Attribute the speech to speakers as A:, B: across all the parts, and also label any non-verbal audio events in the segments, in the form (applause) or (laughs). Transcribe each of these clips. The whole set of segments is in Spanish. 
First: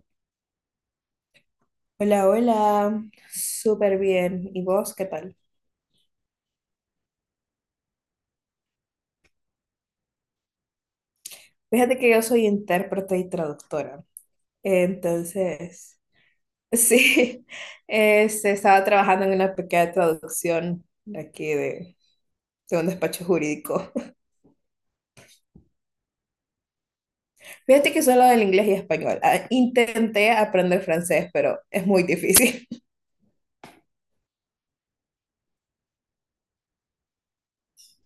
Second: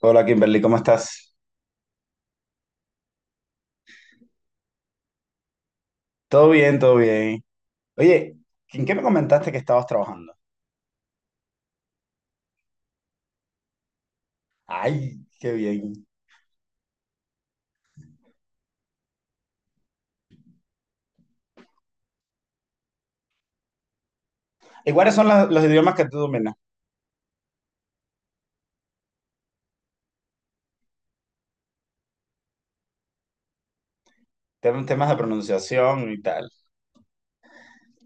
A: Hola Kimberly, ¿cómo estás?
B: Hola, hola, súper bien. ¿Y vos qué tal?
A: Todo bien, todo bien. Oye, ¿en qué me comentaste que estabas trabajando?
B: Fíjate que yo soy intérprete y traductora.
A: Ay, qué bien.
B: Entonces, (laughs) sí, estaba trabajando en una pequeña traducción de aquí de un despacho jurídico.
A: ¿Y cuáles son los idiomas que tú dominas?
B: (laughs) Fíjate que solo del inglés y español. Ah, intenté aprender francés, pero es muy difícil. (laughs)
A: Temas de pronunciación y tal.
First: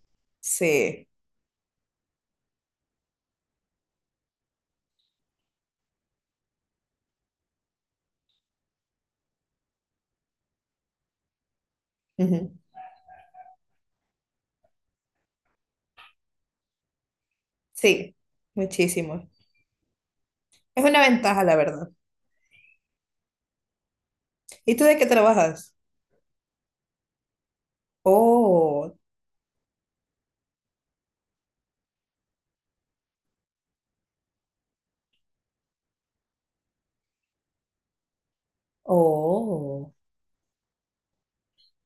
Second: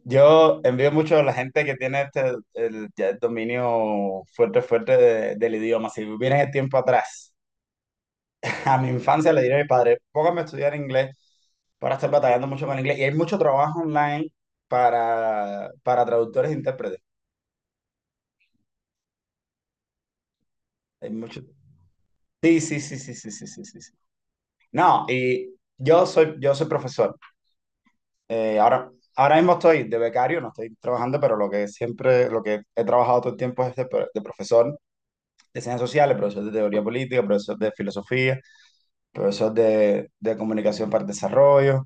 A: Yo envío
B: Sí,
A: mucho a la gente que tiene este el, ya el dominio fuerte, fuerte del idioma. Si vienen el tiempo atrás, (laughs) a mi infancia le diré a mi padre, póngame a estudiar inglés para estar batallando
B: ujú,
A: mucho con el inglés. Y hay mucho trabajo online para traductores e intérpretes.
B: sí, muchísimo. Es una
A: Hay mucho.
B: ventaja, la verdad.
A: Sí, sí, sí, sí, sí, sí, sí, sí, sí.
B: ¿Y tú de
A: No,
B: qué
A: y
B: trabajas?
A: yo soy profesor. Ahora
B: Oh.
A: ahora mismo estoy de becario, no estoy trabajando, pero lo que siempre, lo que he trabajado todo el tiempo es de, de profesor de ciencias sociales, profesor de teoría política, profesor de filosofía, profesor
B: Oh.
A: de comunicación para el desarrollo,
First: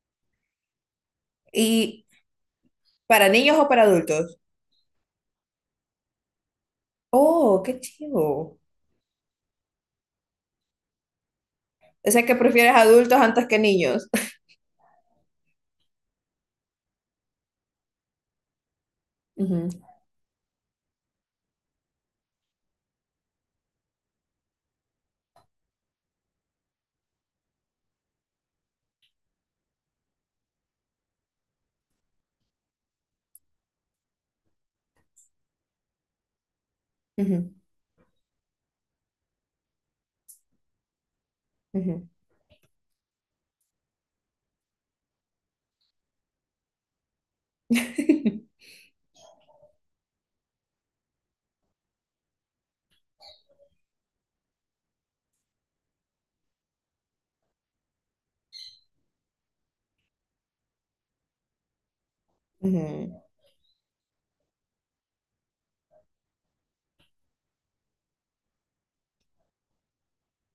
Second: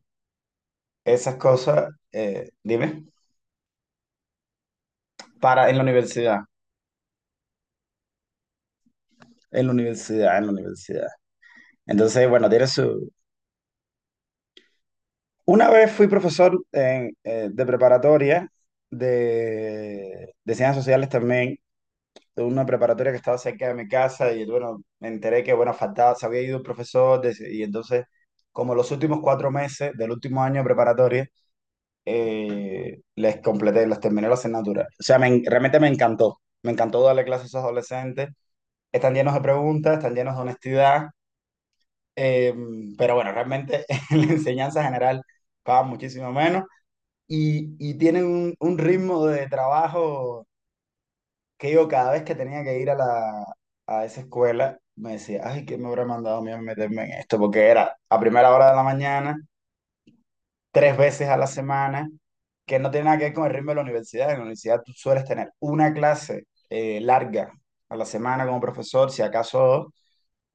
A: esas cosas,
B: ¿Y
A: dime,
B: para niños o para adultos?
A: para en la universidad,
B: Oh, qué chivo.
A: en la universidad, en la universidad.
B: O sea,
A: Entonces,
B: que
A: bueno, tiene
B: prefieres
A: su...
B: adultos antes que niños.
A: Una vez fui profesor en, de preparatoria
B: Ujú,
A: de ciencias sociales también de una preparatoria que estaba cerca de mi casa y bueno, me enteré que bueno, faltaba, se había ido un y entonces como los últimos cuatro meses del último año de preparatoria, les completé, les terminé la asignatura. O sea, realmente me encantó darle clases a
B: ujú,
A: esos adolescentes. Están llenos de preguntas, están llenos de honestidad,
B: ujú.
A: eh, pero bueno, realmente (laughs) en la enseñanza general pagan muchísimo menos y tienen un
B: (laughs)
A: un ritmo de trabajo que yo cada vez que tenía que ir a la, a esa escuela, me decía, ay, ¿qué me habrá mandado a mí a meterme en esto? Porque era a primera hora de la mañana, tres veces a la semana, que no tiene
B: Ujú.
A: nada que ver con el ritmo de la universidad. En la universidad tú sueles tener una clase larga a la semana como profesor, si acaso dos,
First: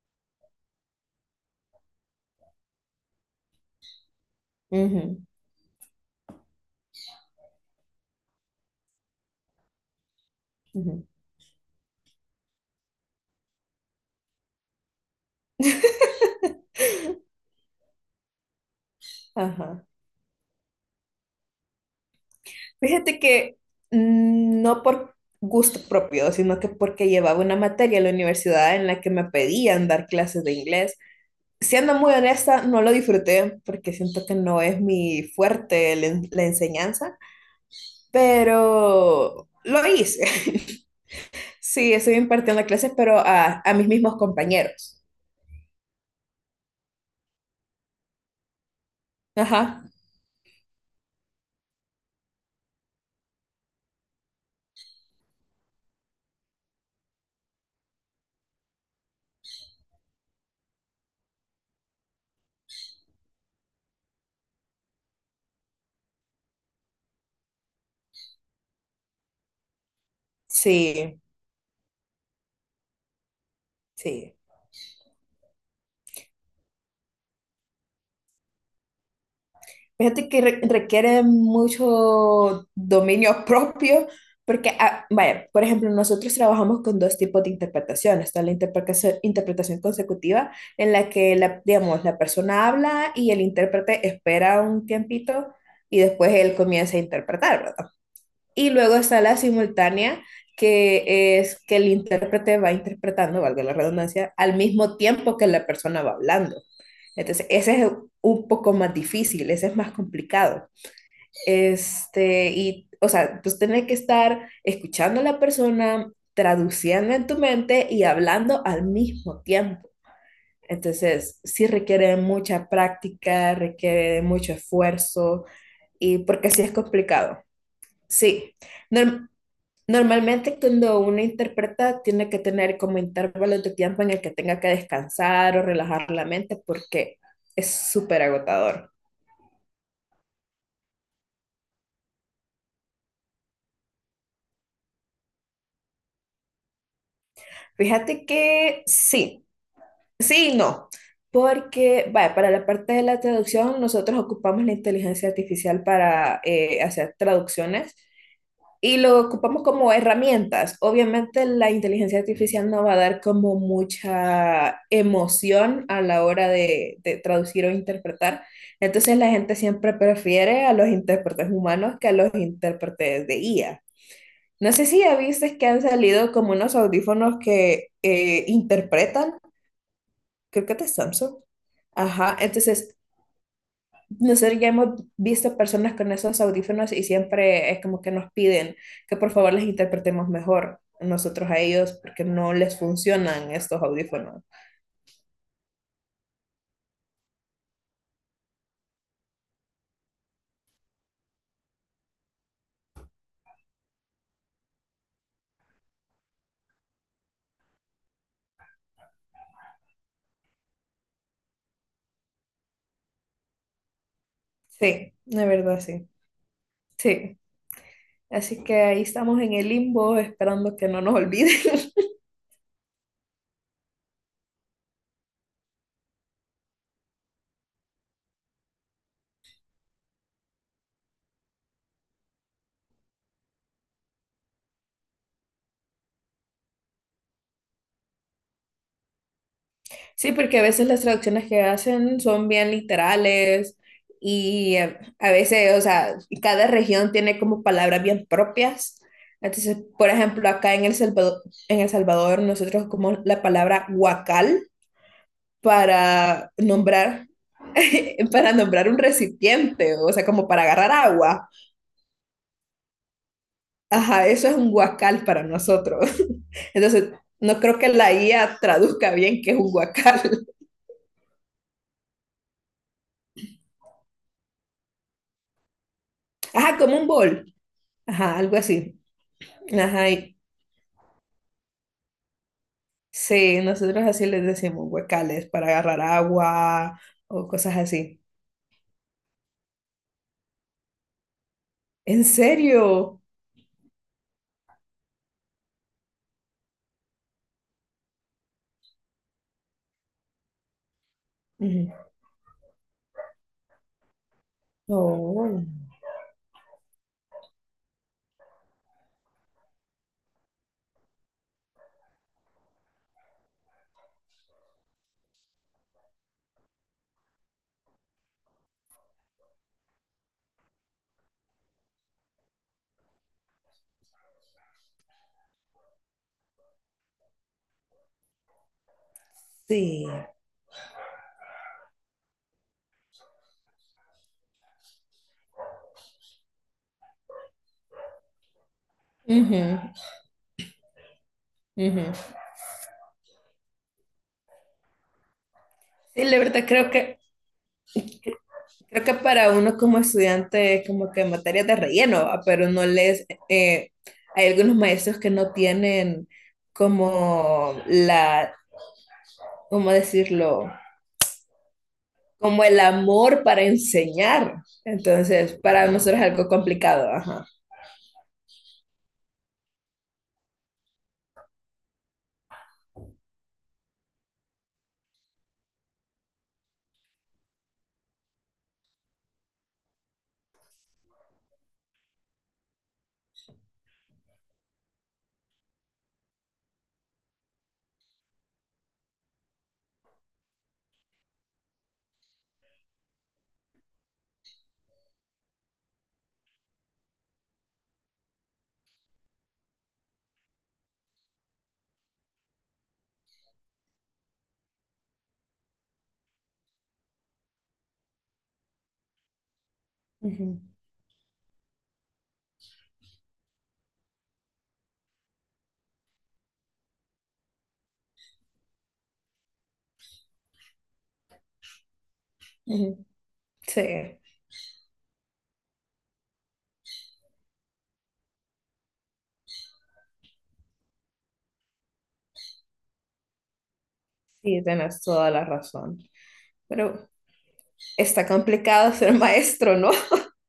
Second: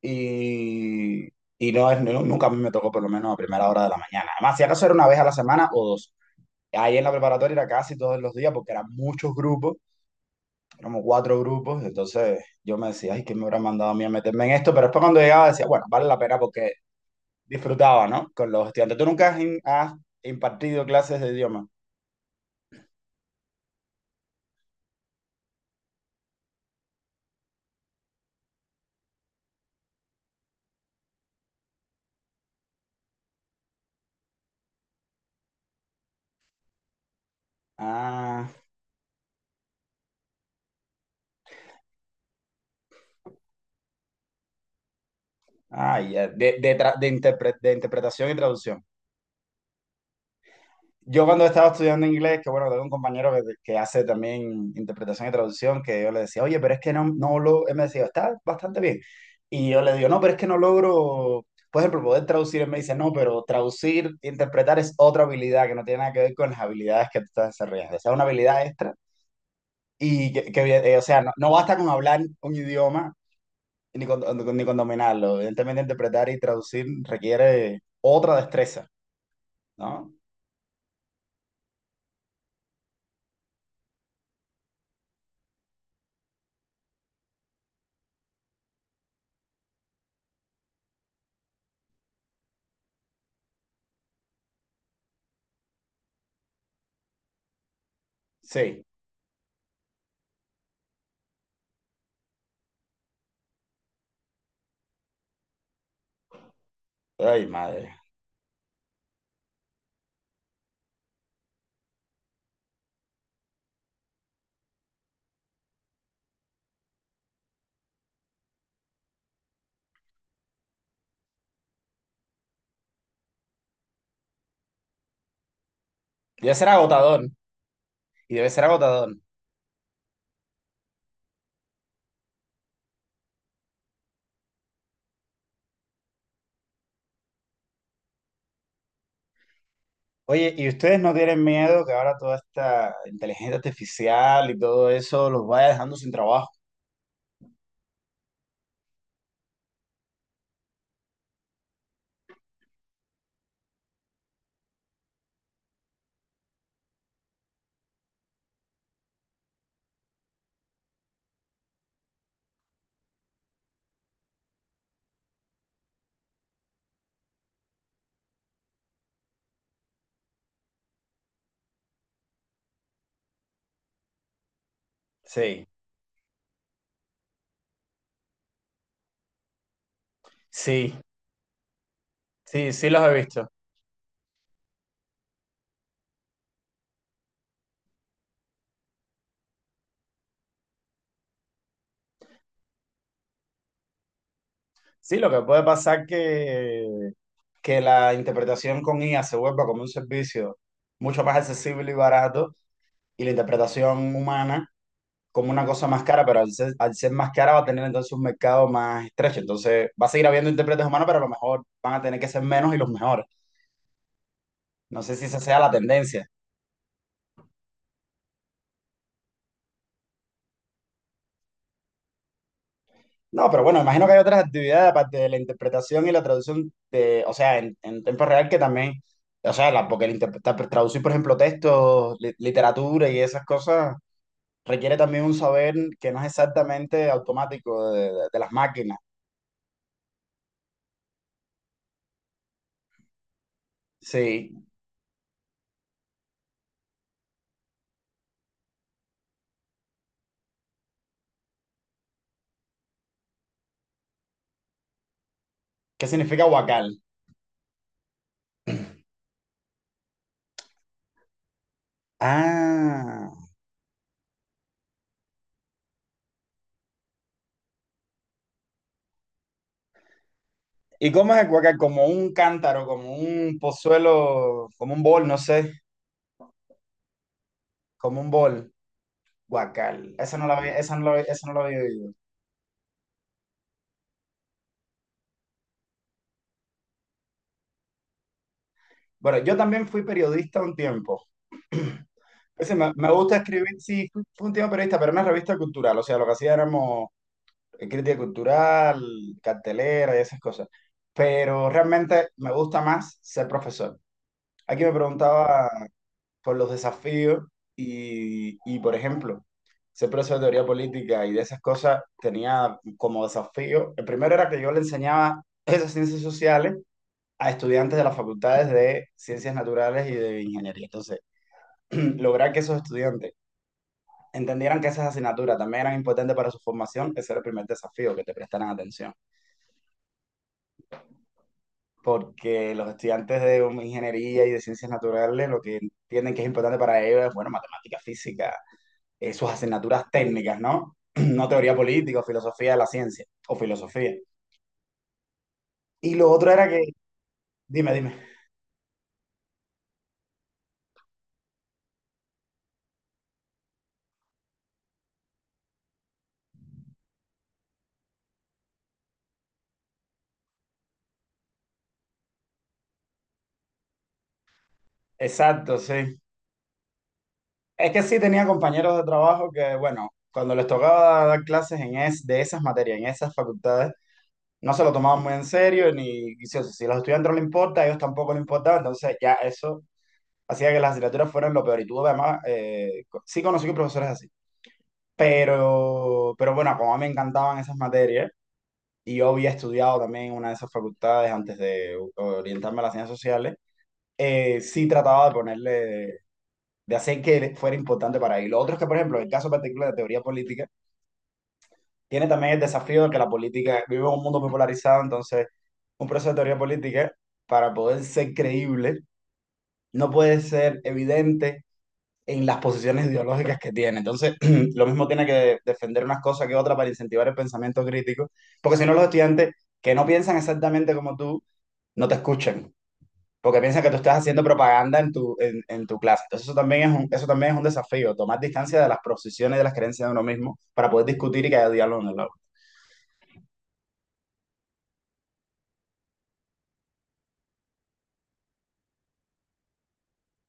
A: y, y no es, no- nunca a mí me tocó por lo menos a primera hora de la mañana. Además, si acaso era una vez
B: Ujú,
A: a la semana o dos. Ahí en la preparatoria era casi todos los días porque eran muchos grupos, éramos
B: ujú.
A: cuatro grupos, entonces yo me decía, ay, ¿quién me habrá mandado a mí a meterme en esto? Pero después cuando llegaba decía, bueno, vale la pena porque disfrutaba, ¿no? Con los estudiantes. ¿Tú nunca
B: Ajá.
A: has impartido clases de idioma?
B: Fíjate que no por gusto propio, sino que porque llevaba una materia en la universidad en la que me pedían dar clases de inglés. Siendo muy honesta, no lo disfruté porque siento que no es mi fuerte la enseñanza,
A: Ah,
B: pero lo hice. (laughs) Sí, estoy impartiendo clases, pero a mis mismos compañeros.
A: ah, ya. De, de interpretación y traducción.
B: Ajá.
A: Yo cuando estaba estudiando inglés, que bueno, tengo un compañero que hace también interpretación y traducción, que yo le decía, oye, pero es que no, no lo, él me decía, está bastante bien. Y yo le digo, no, pero es que no logro, por ejemplo, poder traducir. Él me dice, no, pero traducir, interpretar es otra habilidad que no tiene nada que ver con las habilidades que tú estás desarrollando. O sea, una habilidad extra. Y o
B: Sí,
A: sea, no, no basta con hablar un idioma ni con,
B: sí.
A: ni con dominarlo. Evidentemente, interpretar y traducir requiere otra destreza, ¿no?
B: Fíjate que requiere mucho dominio (laughs) propio, porque, ah, vaya, por ejemplo, nosotros trabajamos con dos tipos de interpretación. Está interpretación consecutiva, en la que, la, digamos, la persona habla y el intérprete espera un tiempito y después él comienza a interpretar, ¿verdad? Y
A: Sí.
B: luego está la simultánea, que es que el intérprete va interpretando, valga la redundancia, al mismo tiempo que la persona va hablando. Entonces,
A: Ay,
B: ese es
A: madre.
B: un poco más difícil, ese es más complicado. Y, o sea, pues tenés que estar escuchando a la persona, traduciendo en tu mente y hablando al mismo tiempo. Entonces, sí requiere mucha práctica, requiere mucho esfuerzo y porque
A: Debe
B: sí
A: ser
B: es
A: agotador
B: complicado.
A: debe
B: Sí,
A: ser agotador.
B: no, normalmente cuando uno interpreta tiene que tener como intervalos de tiempo en el que tenga que descansar o relajar la mente porque es súper agotador.
A: Oye, ¿y ustedes no tienen miedo que ahora toda esta inteligencia artificial y todo eso los vaya dejando sin trabajo?
B: Fíjate que sí, sí y no, porque vaya, para la parte de la traducción nosotros ocupamos la inteligencia artificial para hacer traducciones y lo ocupamos como herramientas. Obviamente la inteligencia artificial no va a dar como mucha emoción a la hora de traducir o interpretar. Entonces la gente siempre prefiere a los intérpretes humanos que a los intérpretes de IA. No sé si ya viste
A: Sí,
B: que han salido como unos audífonos que interpretan, creo que de
A: sí,
B: Samsung. Ajá,
A: sí, sí
B: entonces
A: los he visto.
B: nosotros ya hemos visto personas con esos audífonos y siempre es como que nos piden que por favor les interpretemos mejor nosotros a ellos porque no les funcionan estos audífonos.
A: Sí, lo que puede pasar que la interpretación con IA se vuelva como un servicio mucho más accesible y barato y la interpretación humana como una cosa más cara, pero al ser más cara va a tener entonces un mercado más estrecho. Entonces va a seguir habiendo intérpretes humanos, pero a lo mejor van a tener que ser menos y los mejores. No
B: Sí,
A: sé si esa
B: de
A: sea la
B: verdad, sí.
A: tendencia.
B: Sí. Así que ahí estamos en el limbo esperando que no nos olviden. (laughs)
A: No, pero bueno, imagino que hay otras actividades aparte de la interpretación y la traducción, de, o sea, en tiempo real que también, o sea, porque el interpretar, traducir, por ejemplo, textos, literatura y esas cosas, requiere también un saber que no es exactamente automático de, de las máquinas.
B: Sí, porque a veces las traducciones que hacen son bien literales
A: Sí.
B: y a veces, o sea, cada región tiene como palabras bien propias. Entonces, por ejemplo, acá en El Salvador nosotros como la palabra huacal
A: ¿Qué significa
B: para
A: huacal?
B: nombrar, (laughs) para nombrar un recipiente, o sea, como para agarrar agua.
A: Ah.
B: Ajá, eso es un huacal para nosotros. (laughs) Entonces, no creo que la IA traduzca bien qué es un huacal. (laughs)
A: ¿Y cómo es el huacal? Como un cántaro, como un pozuelo, como un bol, no sé,
B: Ajá, como un bol.
A: como un
B: Ajá, algo
A: bol.
B: así. Ajá,
A: Huacal.
B: y
A: Esa no la había oído.
B: sí, nosotros así les decimos huecales para agarrar agua o cosas así.
A: Bueno, yo también fui periodista un tiempo. (clears throat)
B: ¿En
A: Ese me
B: serio?
A: gusta escribir, sí, fui un tiempo periodista, pero en una revista cultural, o sea, lo que hacía éramos crítica cultural, cartelera y esas cosas. Pero
B: Ujú.
A: realmente me gusta más ser profesor. Aquí me
B: Oh,
A: preguntaba por los desafíos y, por ejemplo, ser profesor de teoría política y de esas cosas tenía como desafío, el primero era que yo le enseñaba esas ciencias sociales a estudiantes de las facultades de ciencias naturales y de ingeniería. Entonces, (clears throat) lograr que esos estudiantes entendieran que esas asignaturas también eran importantes para su formación, ese era el primer desafío, que te prestaran atención.
B: sí.
A: Porque los estudiantes de ingeniería y de ciencias naturales lo que entienden que es importante para ellos es, bueno, matemática, física, sus
B: Ujú,
A: asignaturas técnicas, ¿no? (clears throat) No teoría política o
B: ujú.
A: filosofía de la ciencia, o filosofía. Y
B: Sí,
A: lo
B: la
A: otro
B: verdad
A: era que, dime, dime.
B: creo que para uno como estudiante es como que materias de relleno, ¿va? Pero no les hay algunos maestros que no tienen como ¿cómo decirlo? Como el amor para enseñar. Entonces,
A: Exacto,
B: para nosotros
A: sí.
B: es algo complicado, ajá.
A: Es que sí tenía compañeros de trabajo que, bueno, cuando les tocaba dar clases de esas materias, en esas facultades, no se lo tomaban muy en serio, ni y si, si a los estudiantes no les importa, a ellos tampoco les importaba, entonces ya eso hacía que las asignaturas fueran lo peor. Y tuve además, sí conocí que profesores así, pero bueno, como a mí me encantaban esas materias, y yo había estudiado también en una de esas facultades antes de orientarme a las ciencias sociales, sí trataba de ponerle de hacer que fuera importante para él. Lo otro es que, por ejemplo, en el caso particular de teoría política, tiene también el desafío de que la política vive en un mundo muy polarizado, entonces un proceso de teoría política, para poder ser creíble, no puede
B: Ujú,
A: ser evidente en las posiciones ideológicas que tiene. Entonces, (clears throat) lo mismo tiene que defender unas cosas que otras para incentivar el pensamiento crítico, porque si no los estudiantes que no piensan exactamente como tú, no te escuchan
B: ujú.
A: porque piensan que tú estás
B: Sí,
A: haciendo propaganda en tu clase. Entonces eso también es un, eso también es un desafío, tomar distancia de las posiciones y de las creencias de uno mismo para poder discutir y que haya diálogo en el aula.
B: sí, tienes toda la razón. Pero está complicado (laughs) ser maestro, ¿no?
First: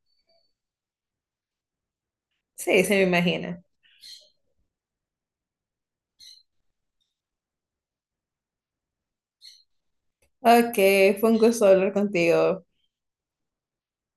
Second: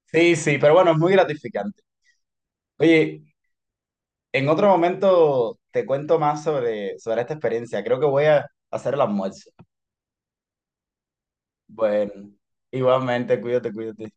A: Sí, sí, pero bueno, es muy gratificante.
B: Sí, se me
A: Oye,
B: imagina.
A: en otro momento te cuento más sobre, sobre esta experiencia. Creo que voy a hacer el almuerzo.
B: Ok, fue un gusto hablar
A: Bueno,
B: contigo.
A: igualmente, cuídate, cuídate.